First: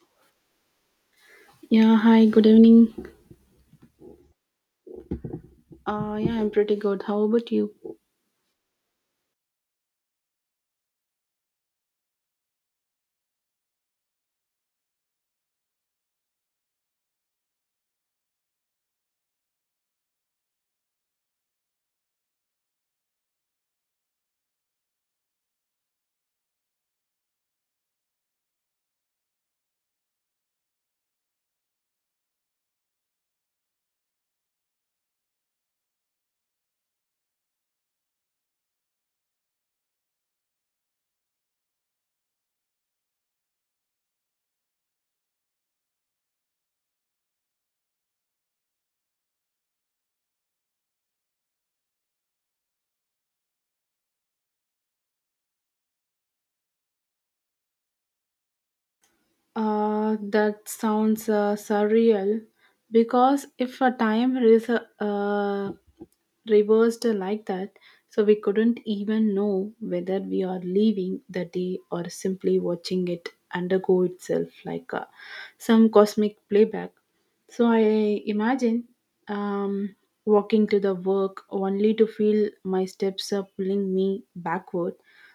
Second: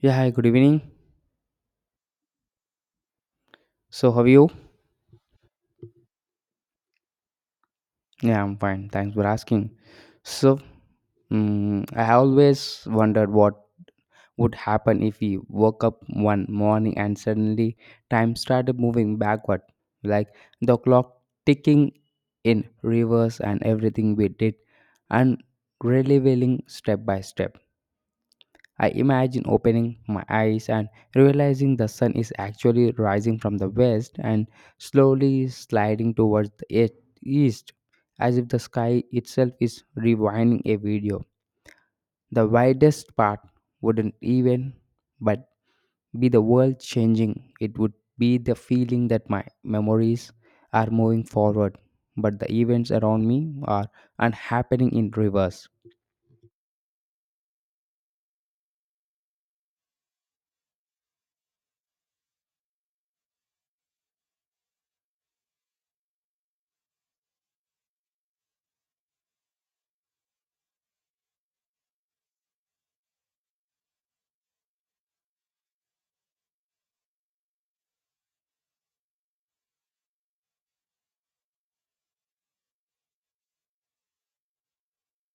Yeah, hi, good evening. Yeah, hi, good evening. So, how are you? Yeah, I'm pretty good. How about you? Yeah, I'm fine. Thanks for asking. So I have always wondered what would happen if we woke up one morning and suddenly time started moving backward, like the clock ticking in reverse and everything we did and really step by step. I imagine opening my eyes and realizing the sun is actually rising from the west and slowly sliding towards the east, as if the sky itself is rewinding a video. The widest part wouldn't even but be the world changing. It would be the feeling that my memories are moving forward, but the events around me are unhappening in reverse. That sounds surreal because if a time is uh, reversed like that, so we couldn't even know whether we are leaving the day or simply watching it undergo itself like some cosmic playback. So I imagine um, walking to the work only to feel my steps are pulling me backward.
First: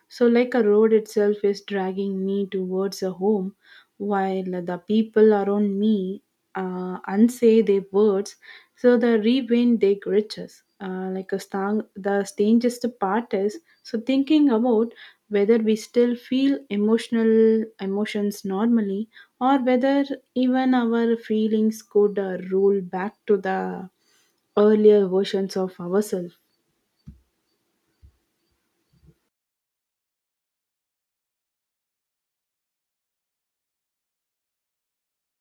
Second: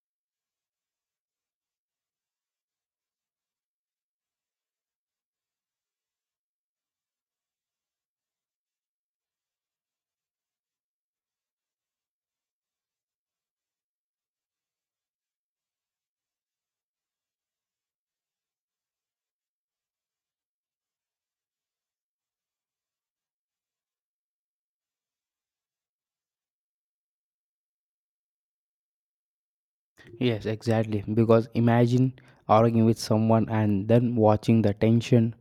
So, like a road itself is dragging me towards a home while the people around me unsay their words, so the rewind their riches. Like a the strangest part is so thinking about whether we still feel emotional emotions normally or whether even our feelings could roll back to the earlier versions of ourselves. Yes, exactly. Because imagine arguing with someone and then watching the tension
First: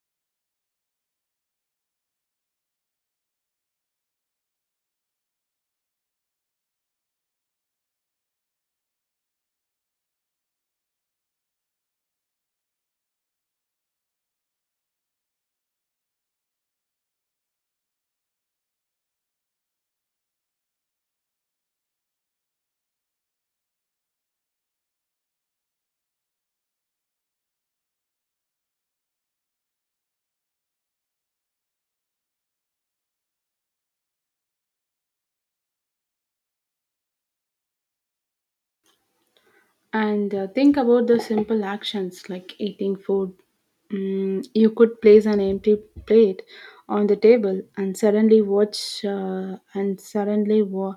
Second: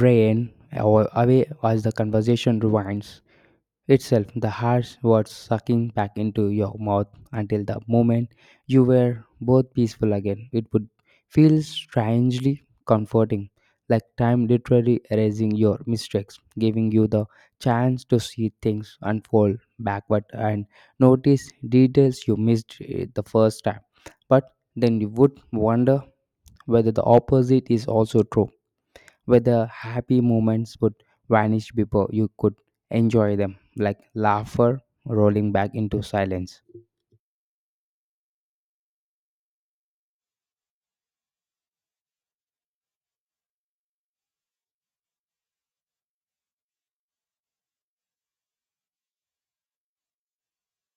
away as the conversation rewinds itself, the harsh words sucking back into your mouth until the moment you were both peaceful again. It would feel strangely comforting, like time literally erasing your mistakes, giving you the chance to see things unfold backward and notice details you missed the first time. But then you would wonder whether the opposite is also true, whether happy moments would vanish before you could enjoy them, like laughter rolling back into silence. And think about the simple actions like eating food. Mm, you could place an empty plate on the table and suddenly watch uh, and suddenly wa-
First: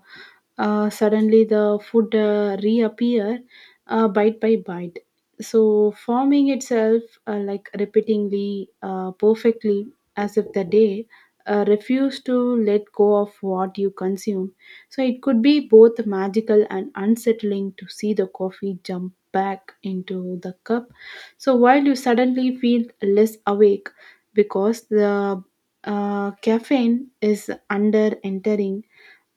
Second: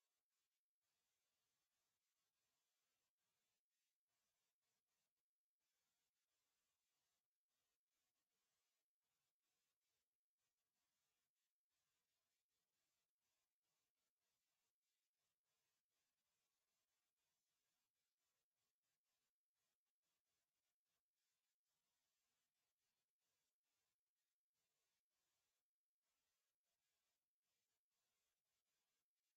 uh, suddenly the food reappear bite by bite. So forming itself like repeatedly, perfectly, as if the day refused to let go of what you consume so it could be both magical and unsettling to see the coffee jump back into the cup. So while you suddenly feel less awake because the caffeine is under entering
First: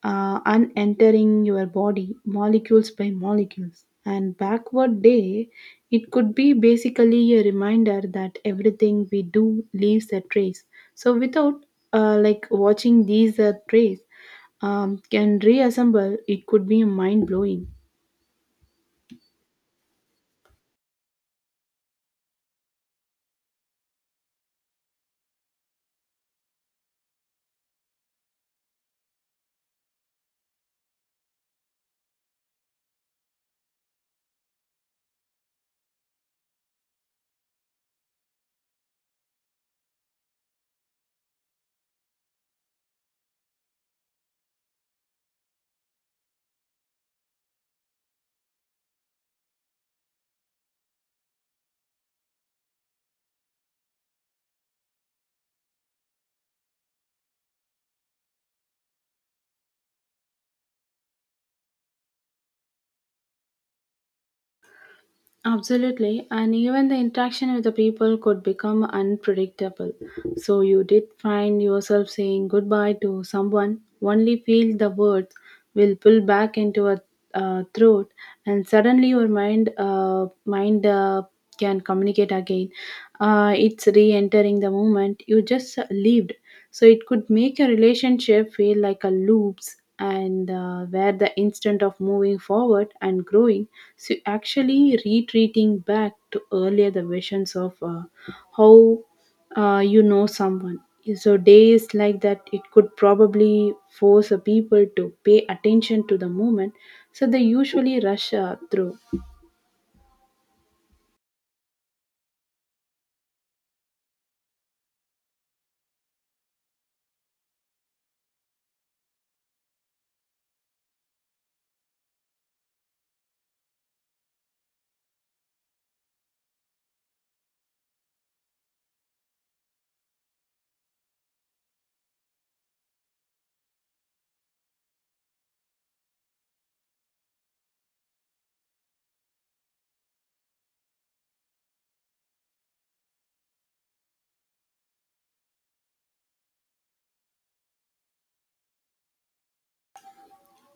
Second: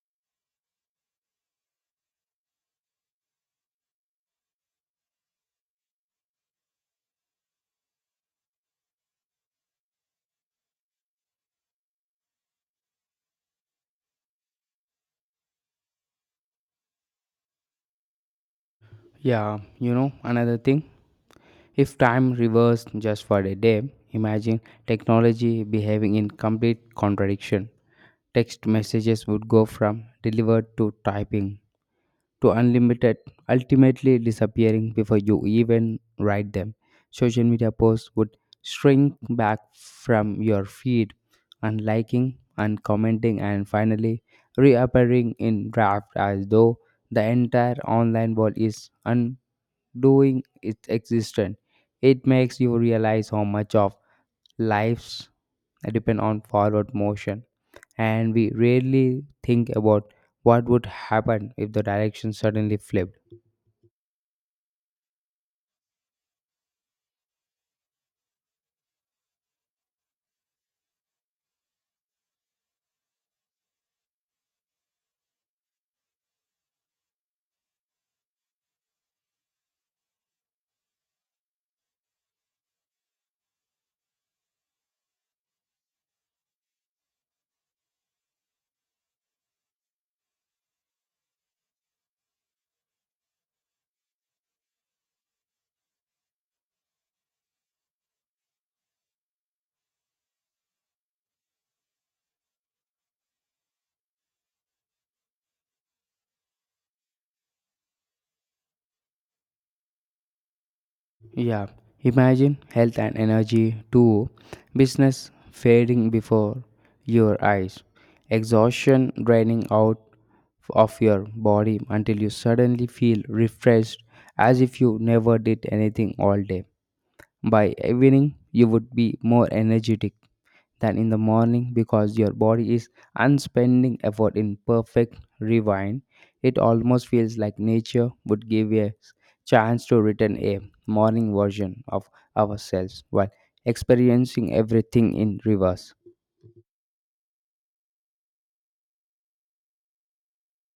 unentering your body molecules by molecules and backward day it could be basically a reminder that everything we do leaves a trace so without like watching these trace can reassemble, it could be mind blowing. Yeah, you know, another thing, if time reversed just for a day, imagine technology behaving in complete contradiction. Text messages would go from delivered to typing, to unlimited, ultimately disappearing before you even write them. Social media posts would shrink back from your feed and liking and commenting and finally reappearing in draft as though the entire online world is undoing its existence. It makes you realize how much of lives depend on forward motion, and we rarely think about what would happen if the direction suddenly flipped. Absolutely, and even the interaction with the people could become unpredictable. So you did find yourself saying goodbye to someone, only feel the words will pull back into a throat, and suddenly your mind can communicate again. It's re-entering the moment you just lived. So it could make a relationship feel like a loops, and where the instant of moving forward and growing so actually retreating back to earlier the visions of how you know someone. So days like that, it could probably force a people to pay attention to the moment. So they usually rush through. Yeah, imagine health and energy too. Business fading before your eyes, exhaustion draining out of your body until you suddenly feel refreshed as if you never did anything all day. By evening, you would be more energetic than in the morning because your body is unspending effort in perfect rewind. It almost feels like nature would give a chance to return a morning version of ourselves while experiencing everything in reverse.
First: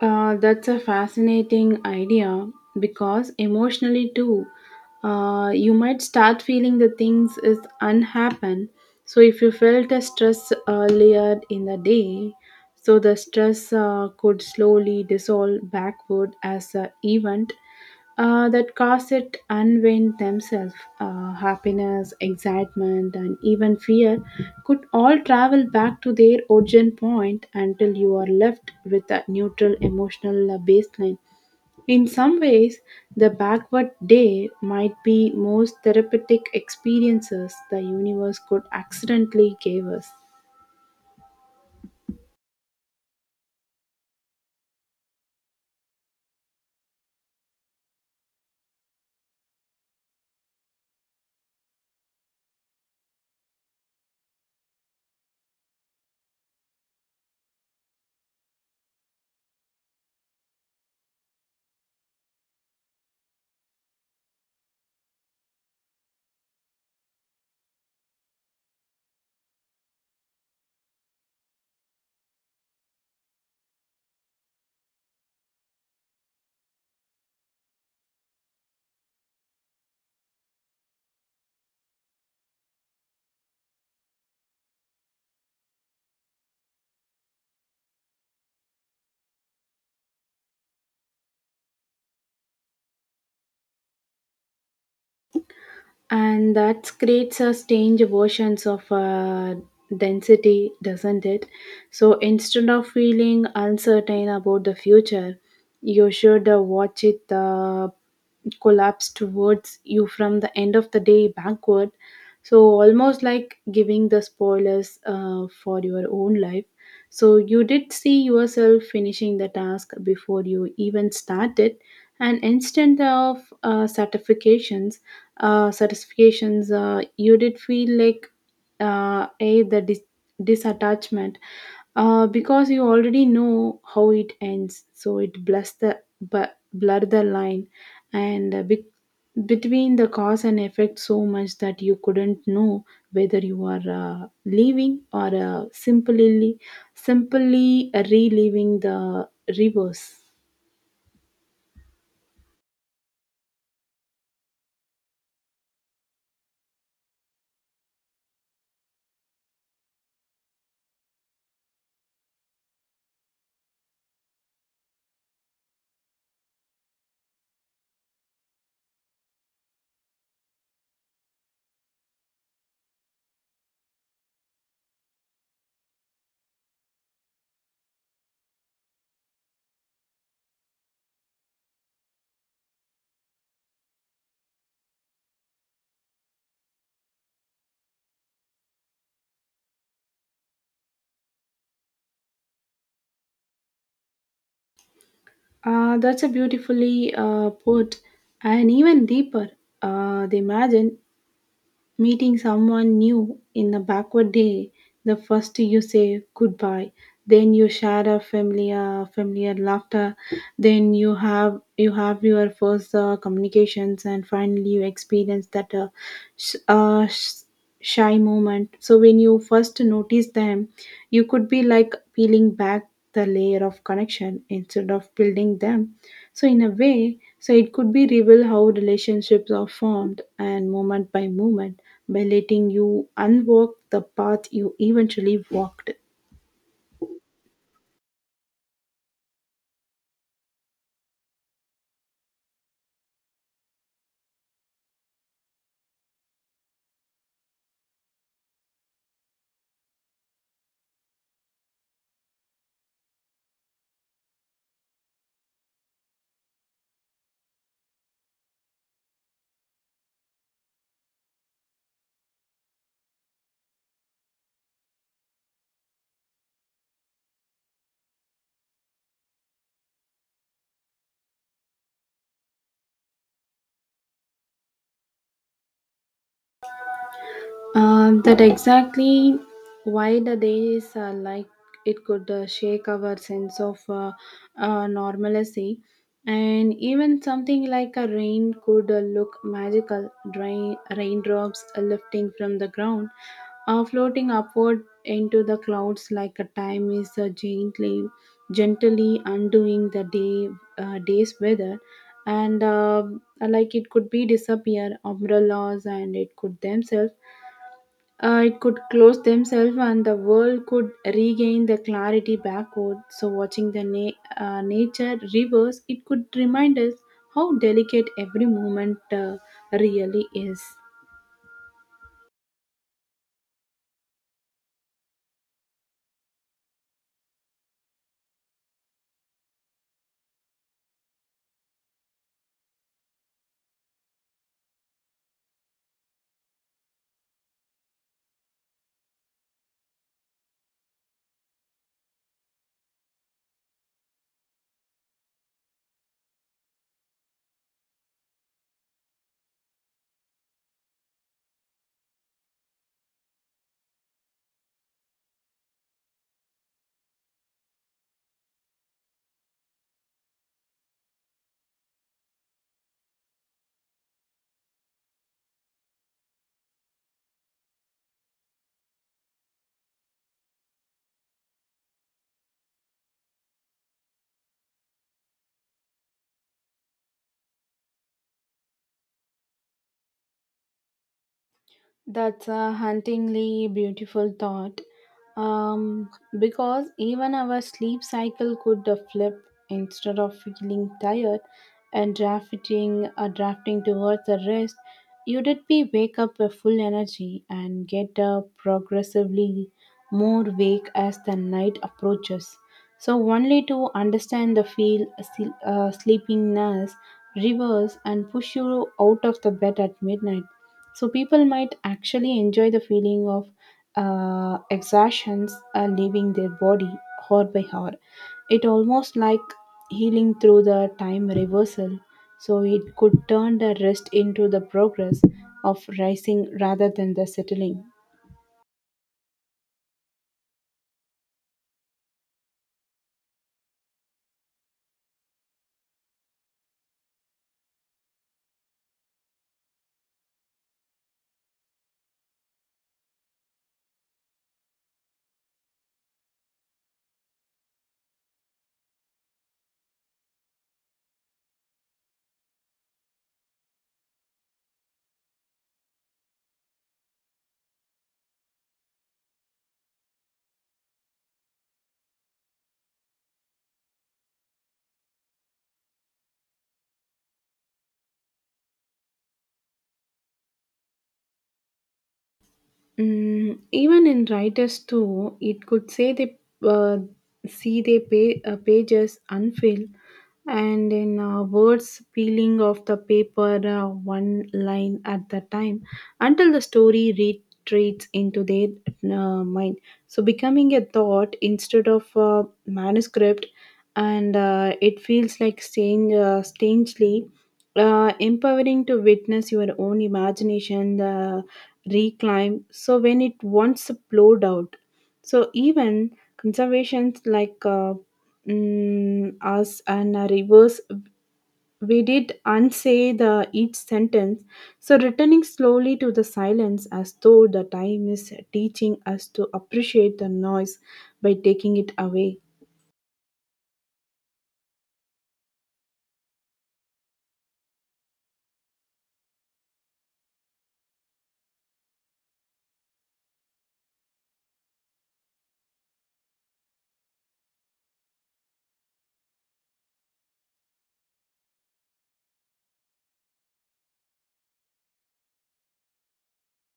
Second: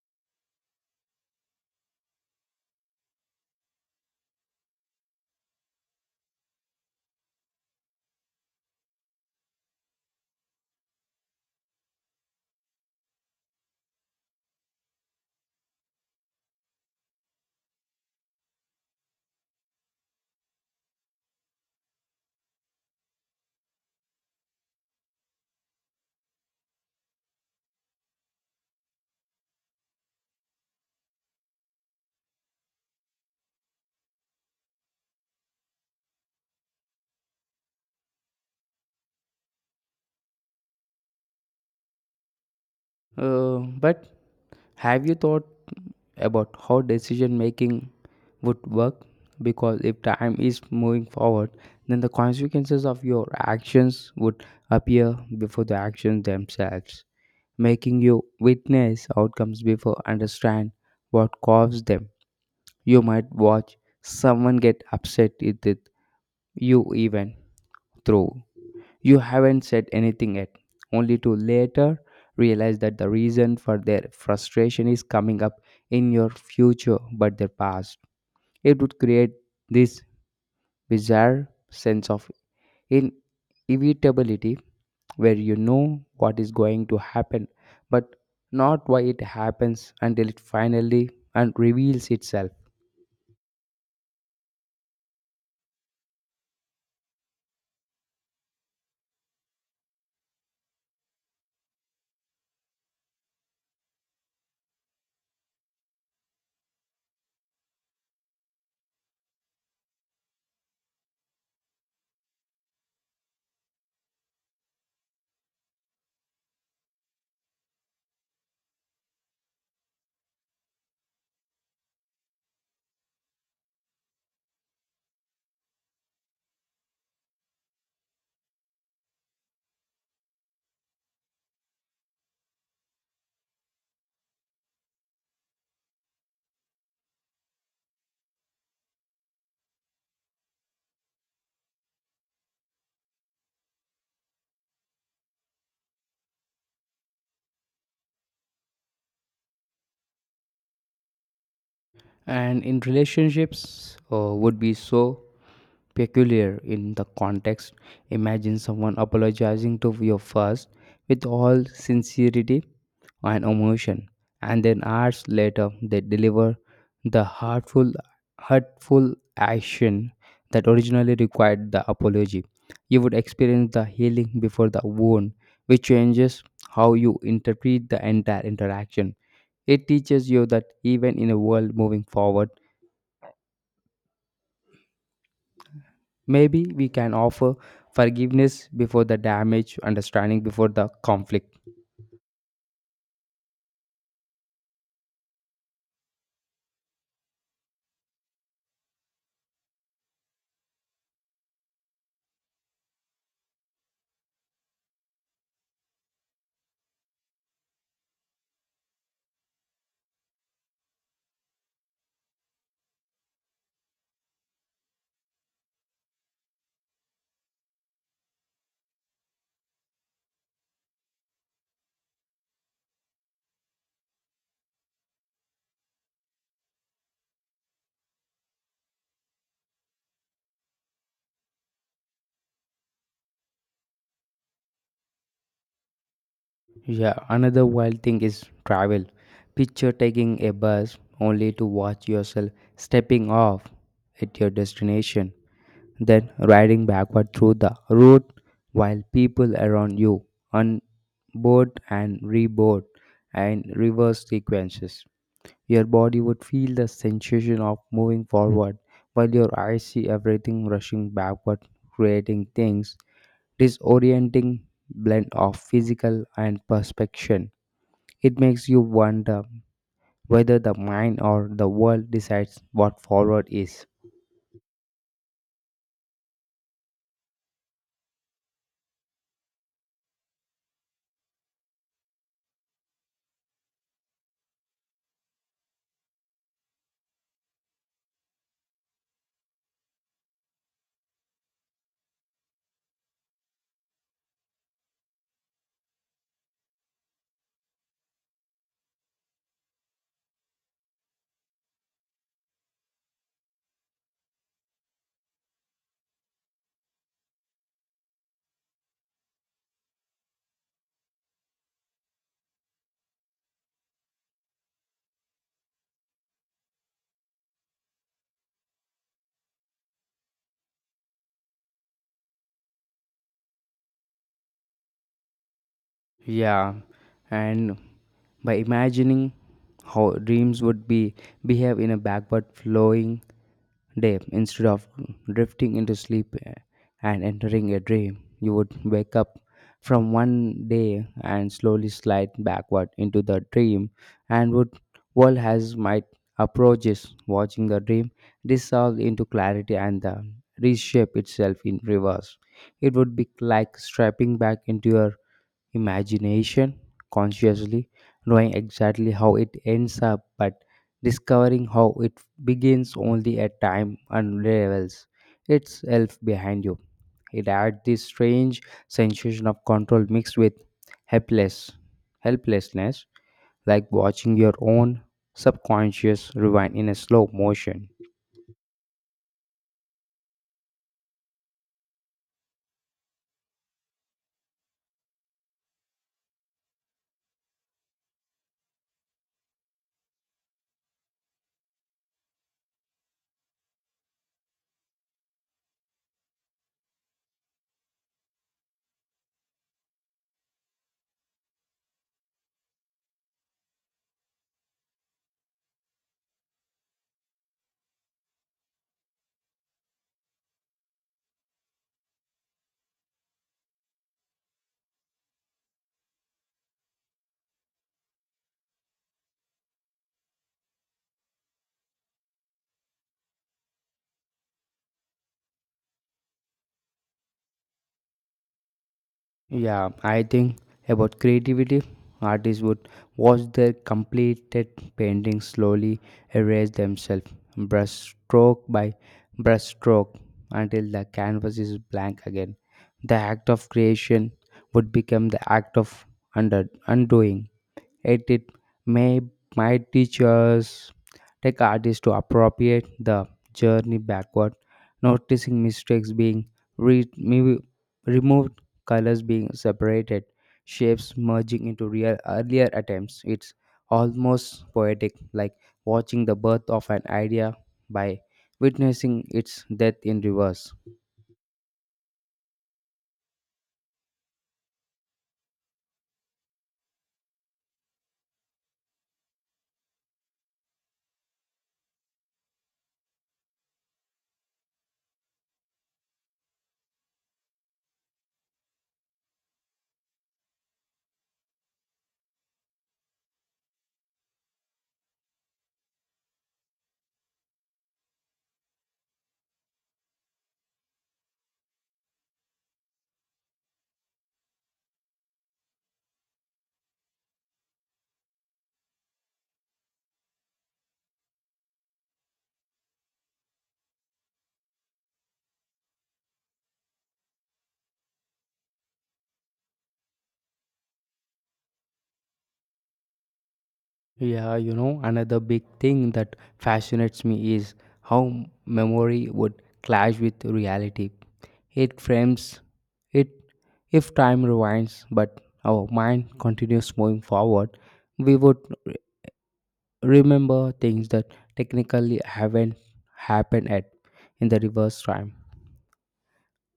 That's a fascinating idea because emotionally too, you might start feeling the things is unhappen. So if you felt a stress earlier in the day, so the stress could slowly dissolve backward as a event that cause it unwind themselves. Happiness, excitement, and even fear could all travel back to their origin point until you are left with a neutral emotional baseline. In some ways, the backward day might be most therapeutic experiences the universe could accidentally give us. But have you thought about how decision making would work? Because if time is moving forward, then the consequences of your actions would appear before the actions themselves, making you witness outcomes before understand what caused them. You might watch someone get upset with it, you even through. You haven't said anything yet, only to later realize that the reason for their frustration is coming up in your future but their past. It would create this bizarre sense of in inevitability where you know what is going to happen but not why it happens until it finally and reveals itself. And that creates a strange versions of density, doesn't it? So instead of feeling uncertain about the future, you should watch it collapse towards you from the end of the day backward, so almost like giving the spoilers for your own life. So you did see yourself finishing the task before you even started, and instant of uh, certifications certifications, you did feel like uh, a the dis- disattachment because you already know how it ends. So it blurs the bu- blur the line and between the cause and effect so much that you couldn't know whether you are leaving or simply reliving the reverse. And in relationships, would be so peculiar in the context. Imagine someone apologizing to you first with all sincerity and emotion, and then hours later they deliver the hurtful action that originally required the apology. You would experience the healing before the wound, which changes how you interpret the entire interaction. It teaches you that even in a world moving forward, maybe we can offer forgiveness before the damage, understanding before the conflict. That's a beautifully put, and even deeper. They imagine meeting someone new in a backward day. The first you say goodbye, then you share a familiar laughter, then you have your first communications, and finally you experience that sh- uh, shy moment. So when you first notice them, you could be like peeling back the layer of connection instead of building them. So in a way, so it could be reveal how relationships are formed and moment by moment by letting you unwalk the path you eventually walked. Yeah, another wild thing is travel. Picture taking a bus only to watch yourself stepping off at your destination, then riding backward through the road while people around you on board and reboard and reverse sequences. Your body would feel the sensation of moving forward, while your eyes see everything rushing backward, creating things disorienting blend of physical and perception. It makes you wonder whether the mind or the world decides what forward is. That exactly why the days are like it could shake our sense of normalcy, and even something like a rain could look magical. Dry raindrops lifting from the ground, are floating upward into the clouds like a time is gently undoing the day's weather, and like it could be disappear umbrellas, and it could themselves it could close themselves and the world could regain the clarity backward. So, watching the nature reverse, it could remind us how delicate every moment really is. Yeah, and by imagining how dreams would be behave in a backward flowing day, instead of drifting into sleep and entering a dream, you would wake up from one day and slowly slide backward into the dream, and would world has might approaches watching the dream dissolve into clarity and the reshape itself in reverse. It would be like strapping back into your imagination consciously, knowing exactly how it ends up, but discovering how it begins only at time unravels itself behind you. It adds this strange sensation of control mixed with helpless helplessness, like watching your own subconscious rewind in a slow motion. That's a hauntingly beautiful thought. Um, because even our sleep cycle could flip instead of feeling tired and drafting towards the rest, you did be wake up with full energy and get progressively more wake as the night approaches. So only to understand the feel sleepiness reverse and push you out of the bed at midnight, so people might actually enjoy the feeling of exertions leaving their body hour by hour. It almost like healing through the time reversal. So it could turn the rest into the progress of rising rather than the settling. Yeah, I think about creativity. Artists would watch their completed paintings slowly erase themselves, brushstroke by brushstroke, until the canvas is blank again. The act of creation would become the act of undoing. Yet it may might teach us take artists to appropriate the journey backward, noticing mistakes being re- me- removed, colors being separated, shapes merging into real earlier attempts. It's almost poetic, like watching the birth of an idea by witnessing its death in reverse. Mm, even in writers too, it could say they uh, see their pages unfilled, and in words peeling off the paper one line at the time until the story retreats into their mind. So becoming a thought instead of a manuscript, and it feels like strangely empowering to witness your own imagination. Reclaim so when it once flowed out so even conservations like us and a reverse we did unsay the each sentence so returning slowly to the silence as though the time is teaching us to appreciate the noise by taking it away. Yeah, you know, another big thing that fascinates me is how memory would clash with reality. It frames it if time rewinds, but our mind continues moving forward, we would re- remember things that technically haven't happened yet in the reverse time.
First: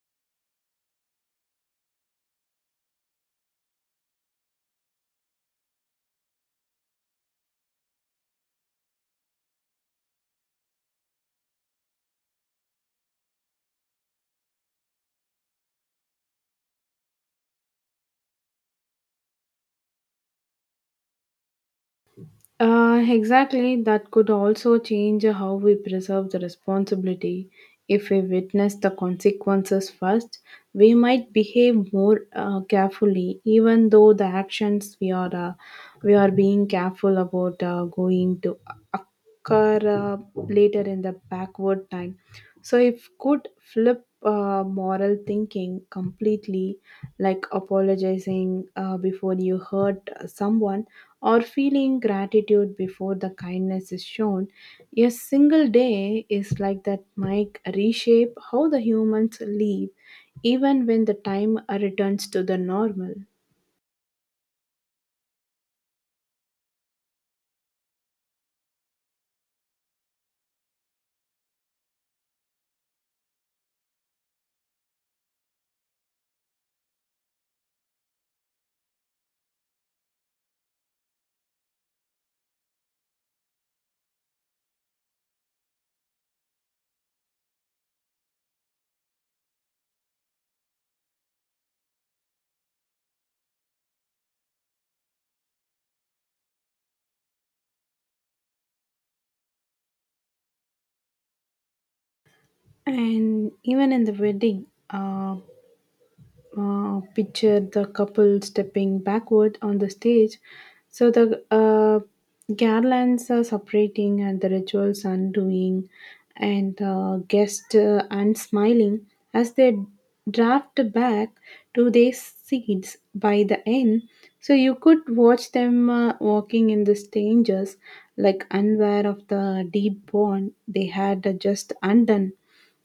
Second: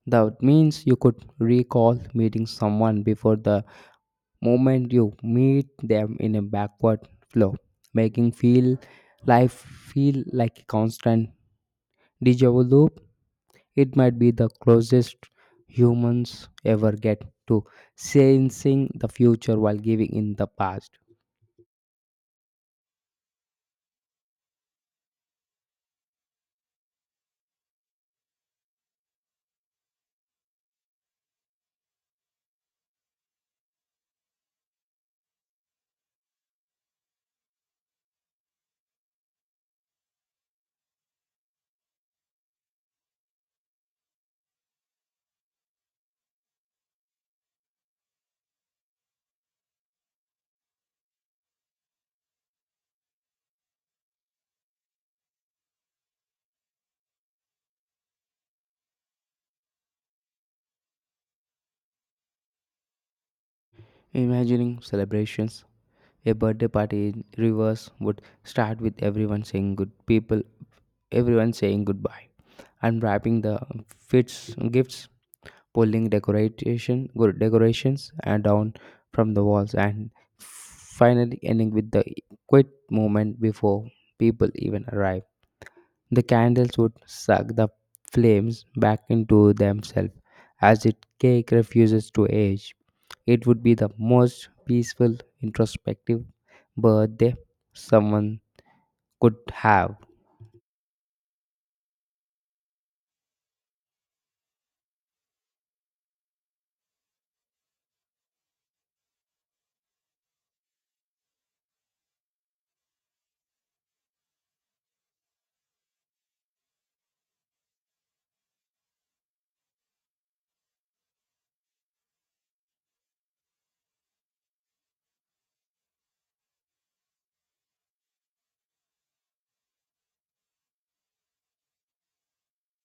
That means you could recall meeting someone before the moment you meet them in a backward flow, making feel life feel like a constant deja vu loop. It might be the closest humans ever get to sensing the future while giving in the past. Exactly, that could also change how we preserve the responsibility. If we witness the consequences first, we might behave more carefully, even though the actions we are being careful about going to occur later in the backward time. So, if could flip moral thinking completely, like apologizing before you hurt someone or feeling gratitude before the kindness is shown, a single day is like that might reshape how the humans live, even when the time returns to the normal. Imagining celebrations, a birthday party in reverse would start with everyone saying good people, everyone saying goodbye, unwrapping the gifts, pulling decorations down from the walls and finally ending with the quiet moment before people even arrive. The candles would suck the flames back into themselves as the cake refuses to age. It would be the most peaceful introspective birthday someone could have. And even in the wedding, picture the couple stepping backward on the stage. So the garlands are separating and the rituals undoing, and guests unsmiling as they draft back to their seats by the end. So you could watch them walking in the strangers, like unaware of the deep bond they had just undone,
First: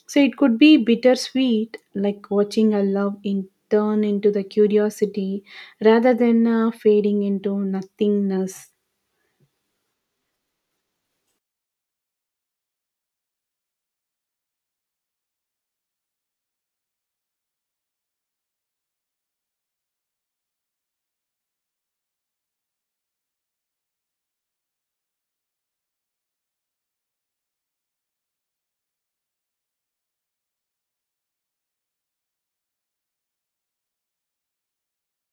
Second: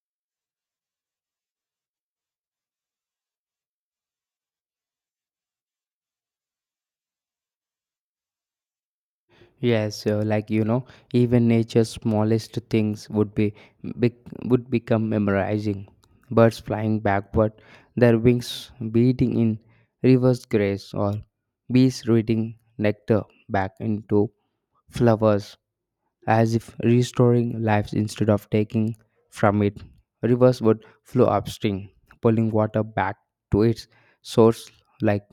so it could be bittersweet, like watching a love in turn into the curiosity rather than fading into nothingness. Yes, like you know, even nature's smallest things would be, bec would become memorizing. Birds flying backward, their wings beating in reverse grace, or bees reading nectar back into flowers, as if restoring lives instead of taking from it. Rivers would flow upstream, pulling water back to its source, like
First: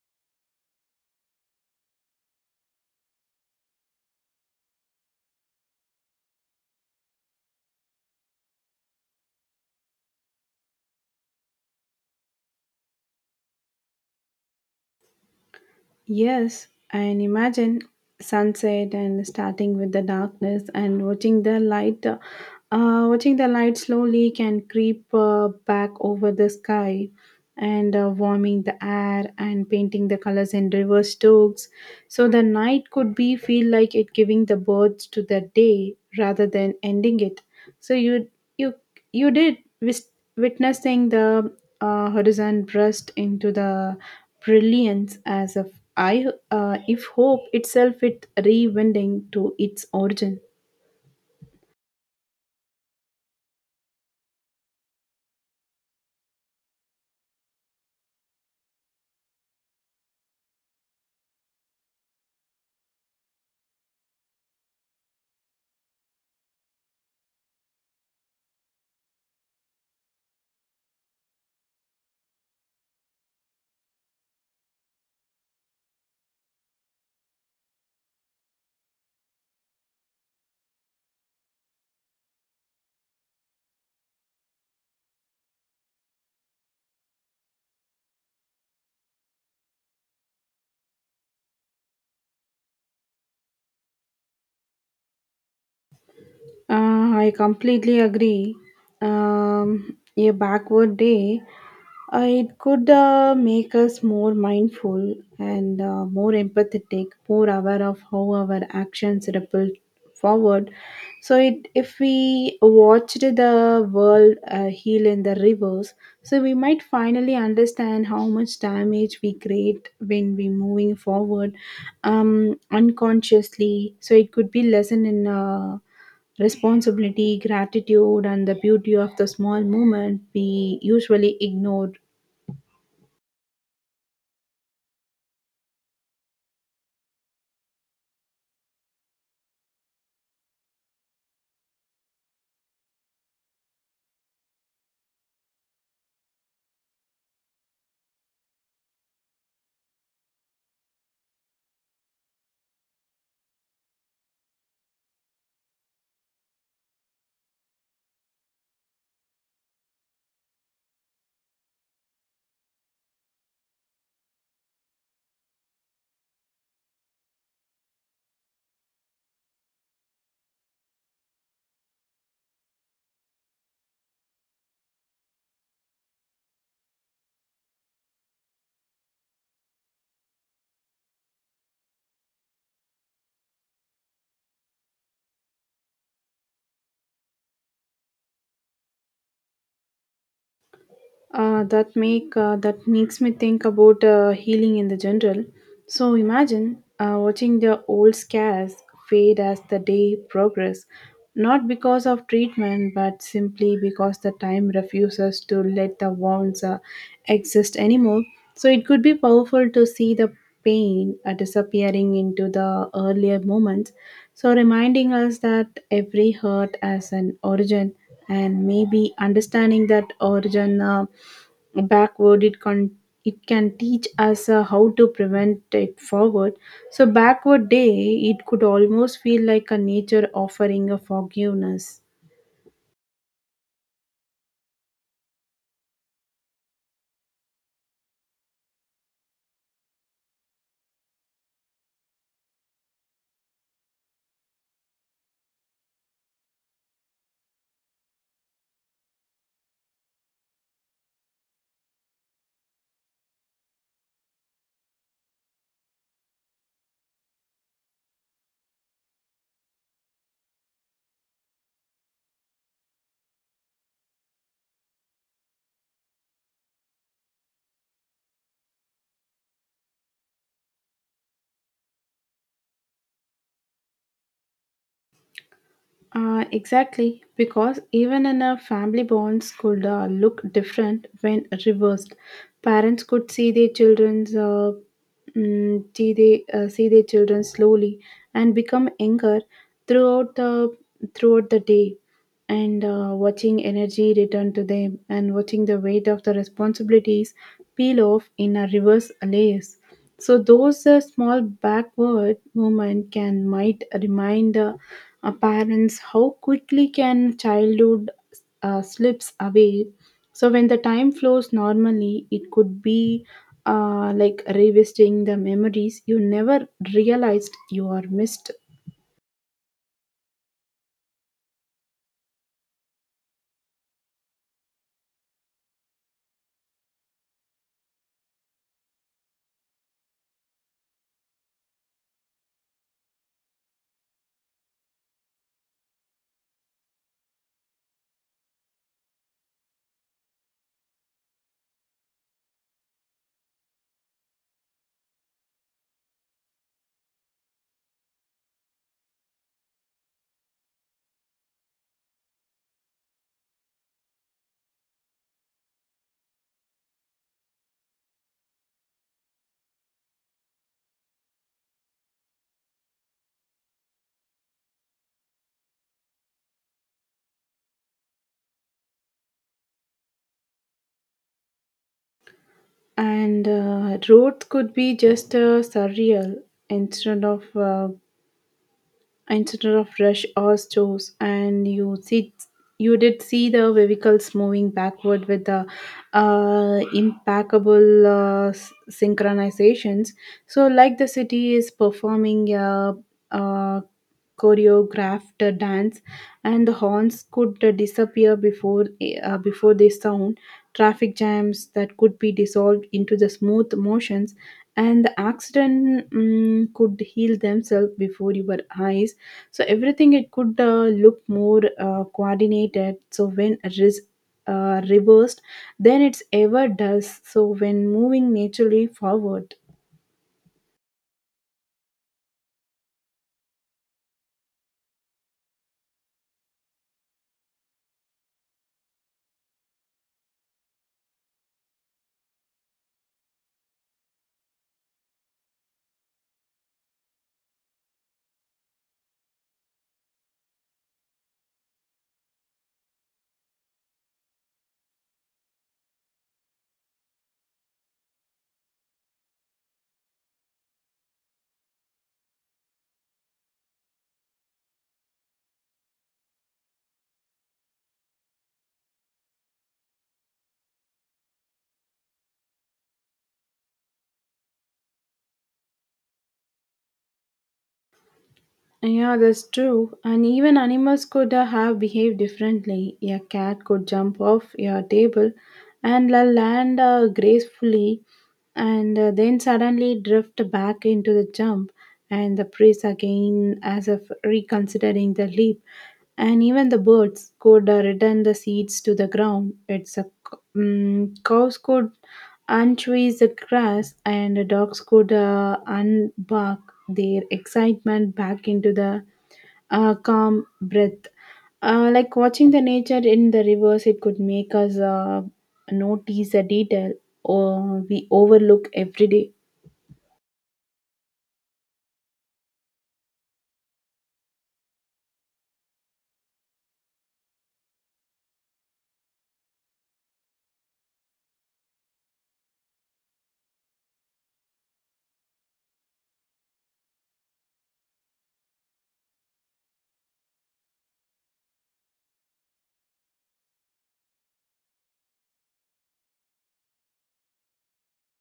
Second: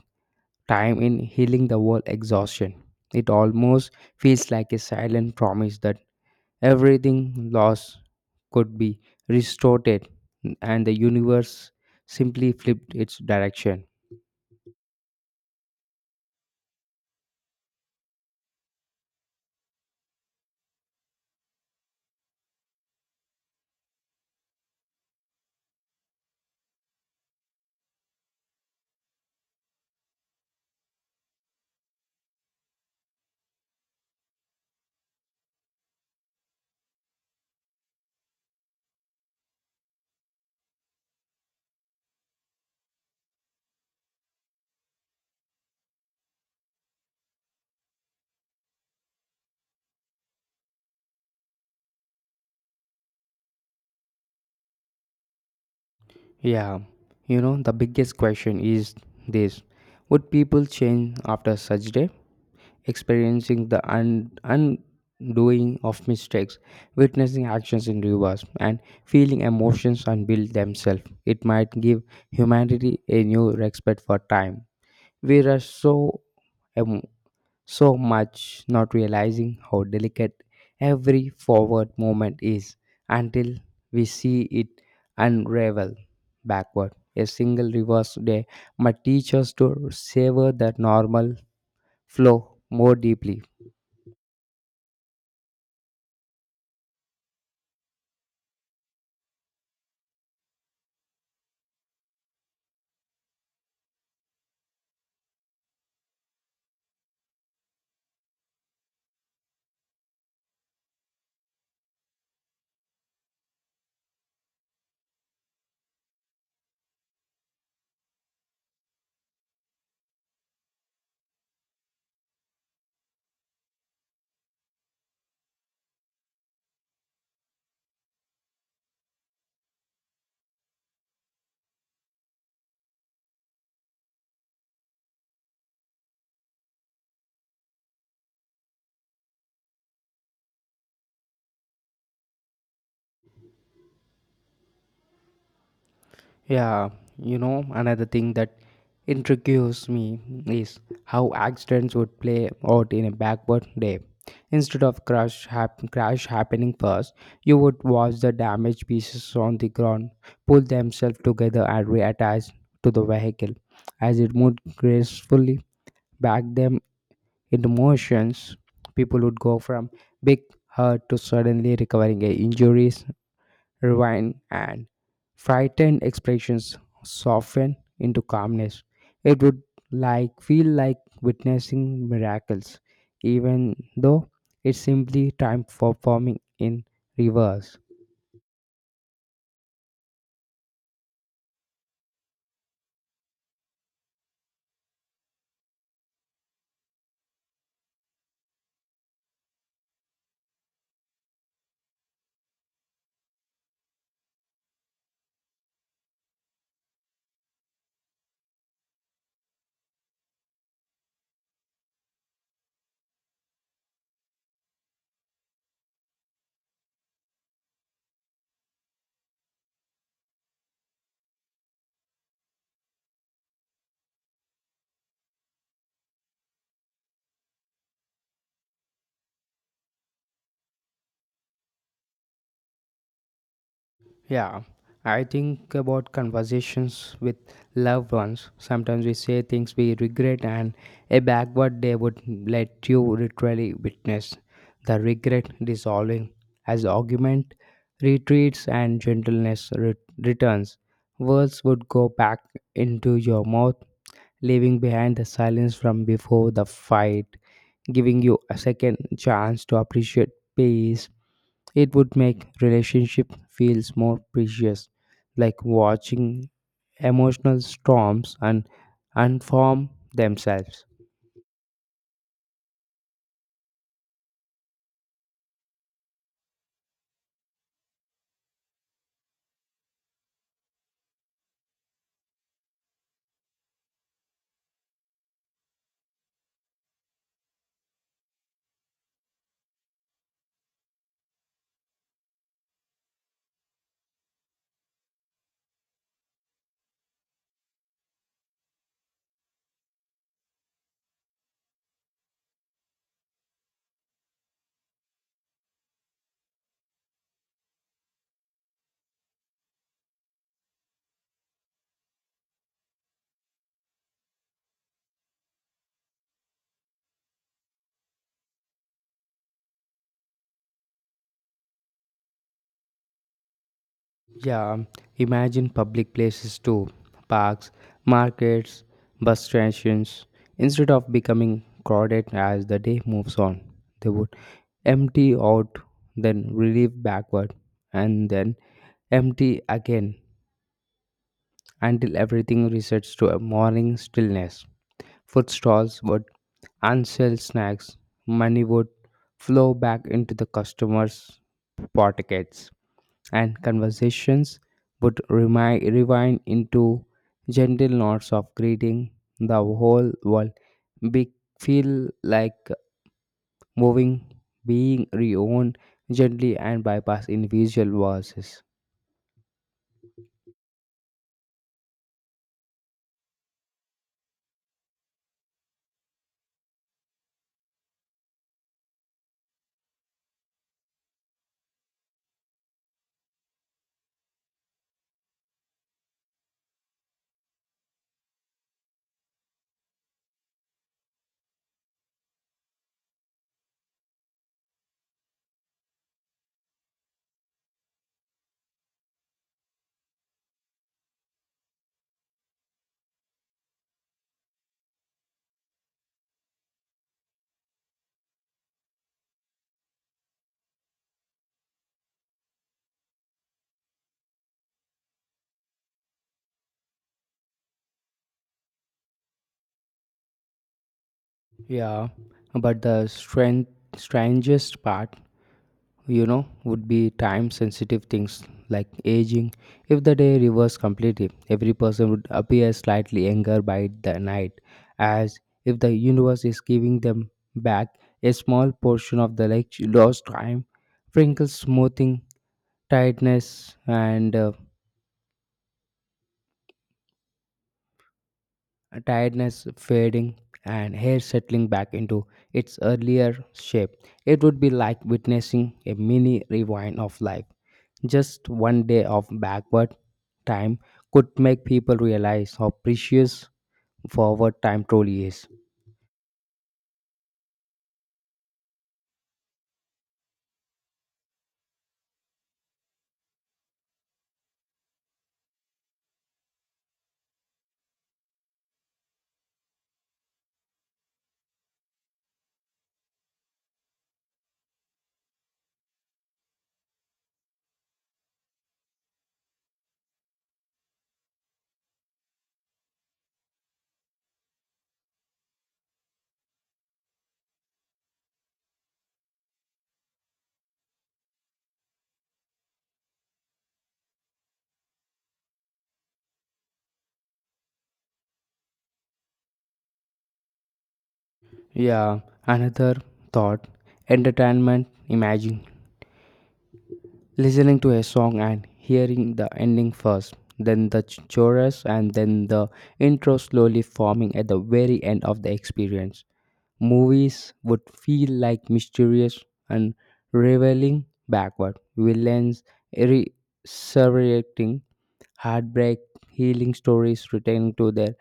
time in healing the world exhaustion. It almost feels like a silent promise that everything lost could be restored and the universe simply flipped its direction. Yes, and imagine sunset and starting with the darkness and watching the light. Watching the light slowly can creep back over the sky and warming the air and painting the colors in reverse strokes. So the night could be feel like it giving the birth to the day rather than ending it. So you you did witnessing the horizon burst into the brilliance as if I, if hope itself it rewinding to its origin. Yeah, you know, the biggest question is this: would people change after such day? Experiencing the undoing of mistakes, witnessing actions in reverse, and feeling emotions unveil themselves. It might give humanity a new respect for time. We rush em- so much, not realizing how delicate every forward moment is until we see it unravel backward. A single reverse day might teach us to savor the normal flow more deeply. I completely agree. A backward day. It could make us more mindful and more empathetic, more aware of how our actions ripple forward. So, it, if we watched the world heal in the reverse, so we might finally understand how much damage we create when we're moving forward unconsciously. So, it could be lesson in. Responsibility, gratitude, and the beauty of the small moment we usually ignore. Yeah, you know, another thing that intrigues me is how accidents would play out in a backward day. Instead of crash happening first, you would watch the damaged pieces on the ground pull themselves together and reattach to the vehicle. As it moved gracefully back them into motions, people would go from big hurt to suddenly recovering a injuries rewind, and frightened expressions soften into calmness. It would like feel like witnessing miracles, even though it's simply time for performing in reverse. That makes me think about healing in the general. So imagine watching the old scars fade as the day progress, not because of treatment, but simply because the time refuses to let the wounds exist anymore. So it could be powerful to see the pain disappearing into the earlier moments. So reminding us that every hurt has an origin and maybe understanding that origin backward it can teach us how to prevent it forward, so backward day it could almost feel like a nature offering a forgiveness. Yeah, I think about conversations with loved ones. Sometimes we say things we regret, and a backward day would let you literally witness the regret dissolving as argument retreats and gentleness returns. Words would go back into your mouth, leaving behind the silence from before the fight, giving you a second chance to appreciate peace. It would make relationship feels more precious, like watching emotional storms and unform themselves. Exactly, because even in a family bonds could look different when reversed. Parents could see their children's, see their children slowly and become younger throughout the throughout the day and watching energy return to them and watching the weight of the responsibilities peel off in a reverse layers. So those small backward movement can might remind parents how quickly can childhood slips away. So when the time flows normally, it could be like revisiting the memories you never realized you are missed. Yeah, imagine public places too, parks, markets, bus stations. Instead of becoming crowded as the day moves on, they would empty out, then relieve backward, and then empty again until everything resets to a morning stillness. Food stalls would and sell snacks, money would flow back into the customers' pockets, and conversations would rewind into gentle nods of greeting. The whole world be- feel like moving, being reowned gently and bypass individual voices. And roads could be just surreal, instead of uh, instead of rush or stores and you did see the vehicles moving backward with the impeccable synchronizations, so like the city is performing a choreographed dance, and the horns could disappear before they sound, traffic jams that could be dissolved into the smooth motions, and the accident mm could heal themselves before your eyes, so everything it could look more coordinated so when it is reversed then it's ever does so when moving naturally forward. Yeah, but strangest part, you know, would be time sensitive things like aging. If the day reversed completely, every person would appear slightly younger by the night, as if the universe is giving them back a small portion of the like lost time, wrinkles smoothing tiredness and uh, tiredness fading and hair settling back into its earlier shape. It would be like witnessing a mini rewind of life. Just one day of backward time could make people realize how precious forward time truly is. Yeah, that's true. And even animals could have behaved differently. A cat could jump off a table and land gracefully and then suddenly drift back into the jump and the praise again as if reconsidering the leap, and even the birds could return the seeds to the ground. It's a cows could untrees the grass, and the dogs could unbark their excitement back into the calm breath. Like watching the nature in the reverse, it could make us notice a detail or we overlook every day. Yeah, another thought entertainment. Imagine listening to a song and hearing the ending first, then the chorus, and then the intro slowly forming at the very end of the experience. Movies would feel like mysterious and reveling backward, villains resurrecting, heartbreak, healing stories returning to their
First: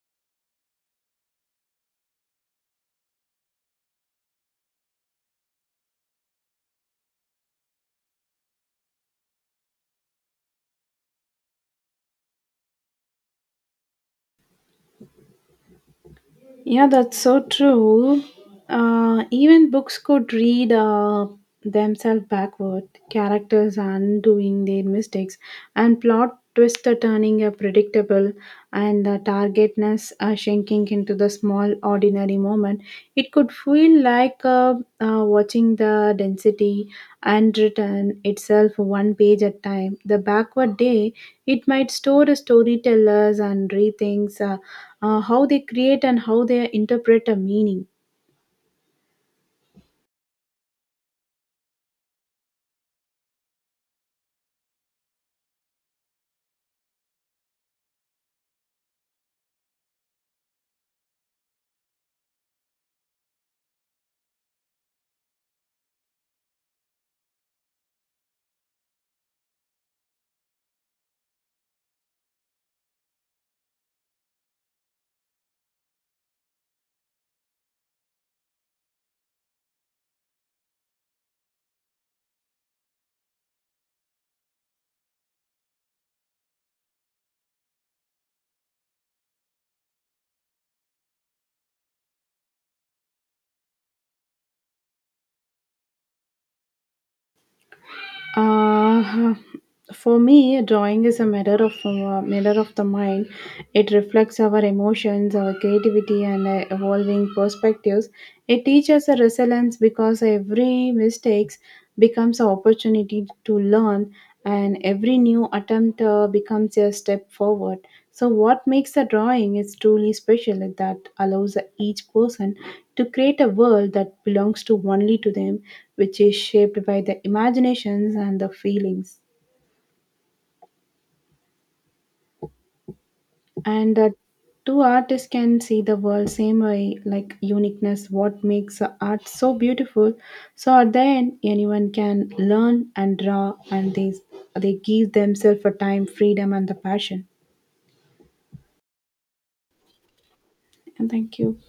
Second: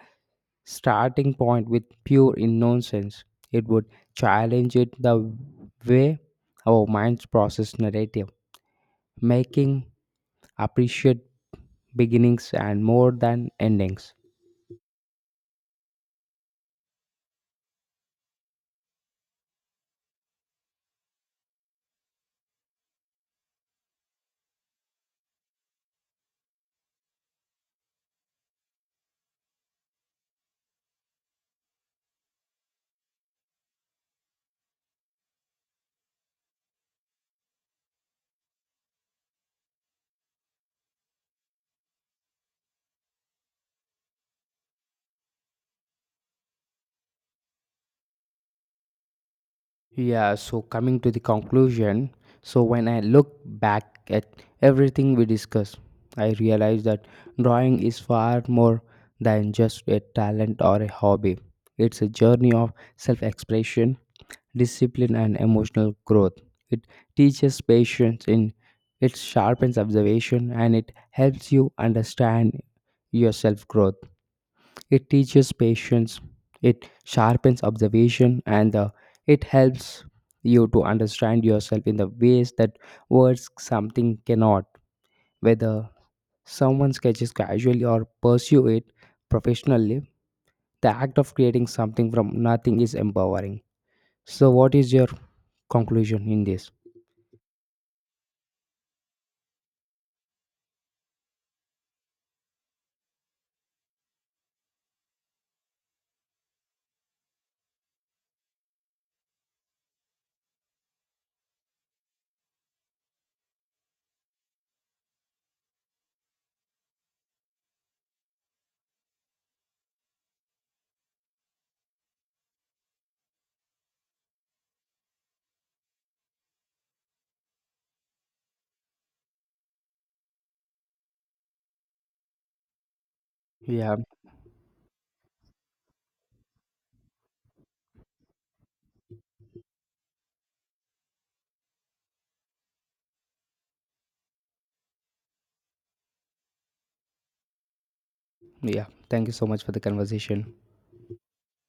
starting point with pure innocence. It would challenge it the way our minds process narrative, making appreciate beginnings and more than endings. Yeah, that's so true. Even books could read themselves backward, characters undoing their mistakes, and plot twists are turning a predictable and the targetness are shrinking into the small ordinary moment, it could feel like watching the density and return itself one page at time. The backward day, it might store the storytellers and rethink how they create and how they interpret a meaning. Yeah, so coming to the conclusion, so when I look back at everything we discussed, I realize that drawing is far more than just a talent or a hobby. It's a journey of self expression, discipline, and emotional growth. It teaches it sharpens observation, and it helps you understand your self growth. It teaches patience, it sharpens observation, and it helps you to understand yourself in the ways that words something cannot. Whether someone sketches casually or pursue it professionally, the act of creating something from nothing is empowering. So, what is your conclusion in this? Uh, for me, drawing is a mirror of the mind. It reflects our emotions, our creativity, and evolving perspectives. It teaches a resilience because every mistakes becomes an opportunity to learn, and every new attempt becomes a step forward. So, what makes a drawing is truly special is that allows each person to create a world that belongs to only to them which is shaped by the imaginations and the feelings. Yeah, And two artists can see the world same way, like uniqueness, what makes art so beautiful. So at the end, anyone can learn and draw, and they give themselves a time, freedom, and the passion. yeah. Thank you so much for the conversation. And thank you.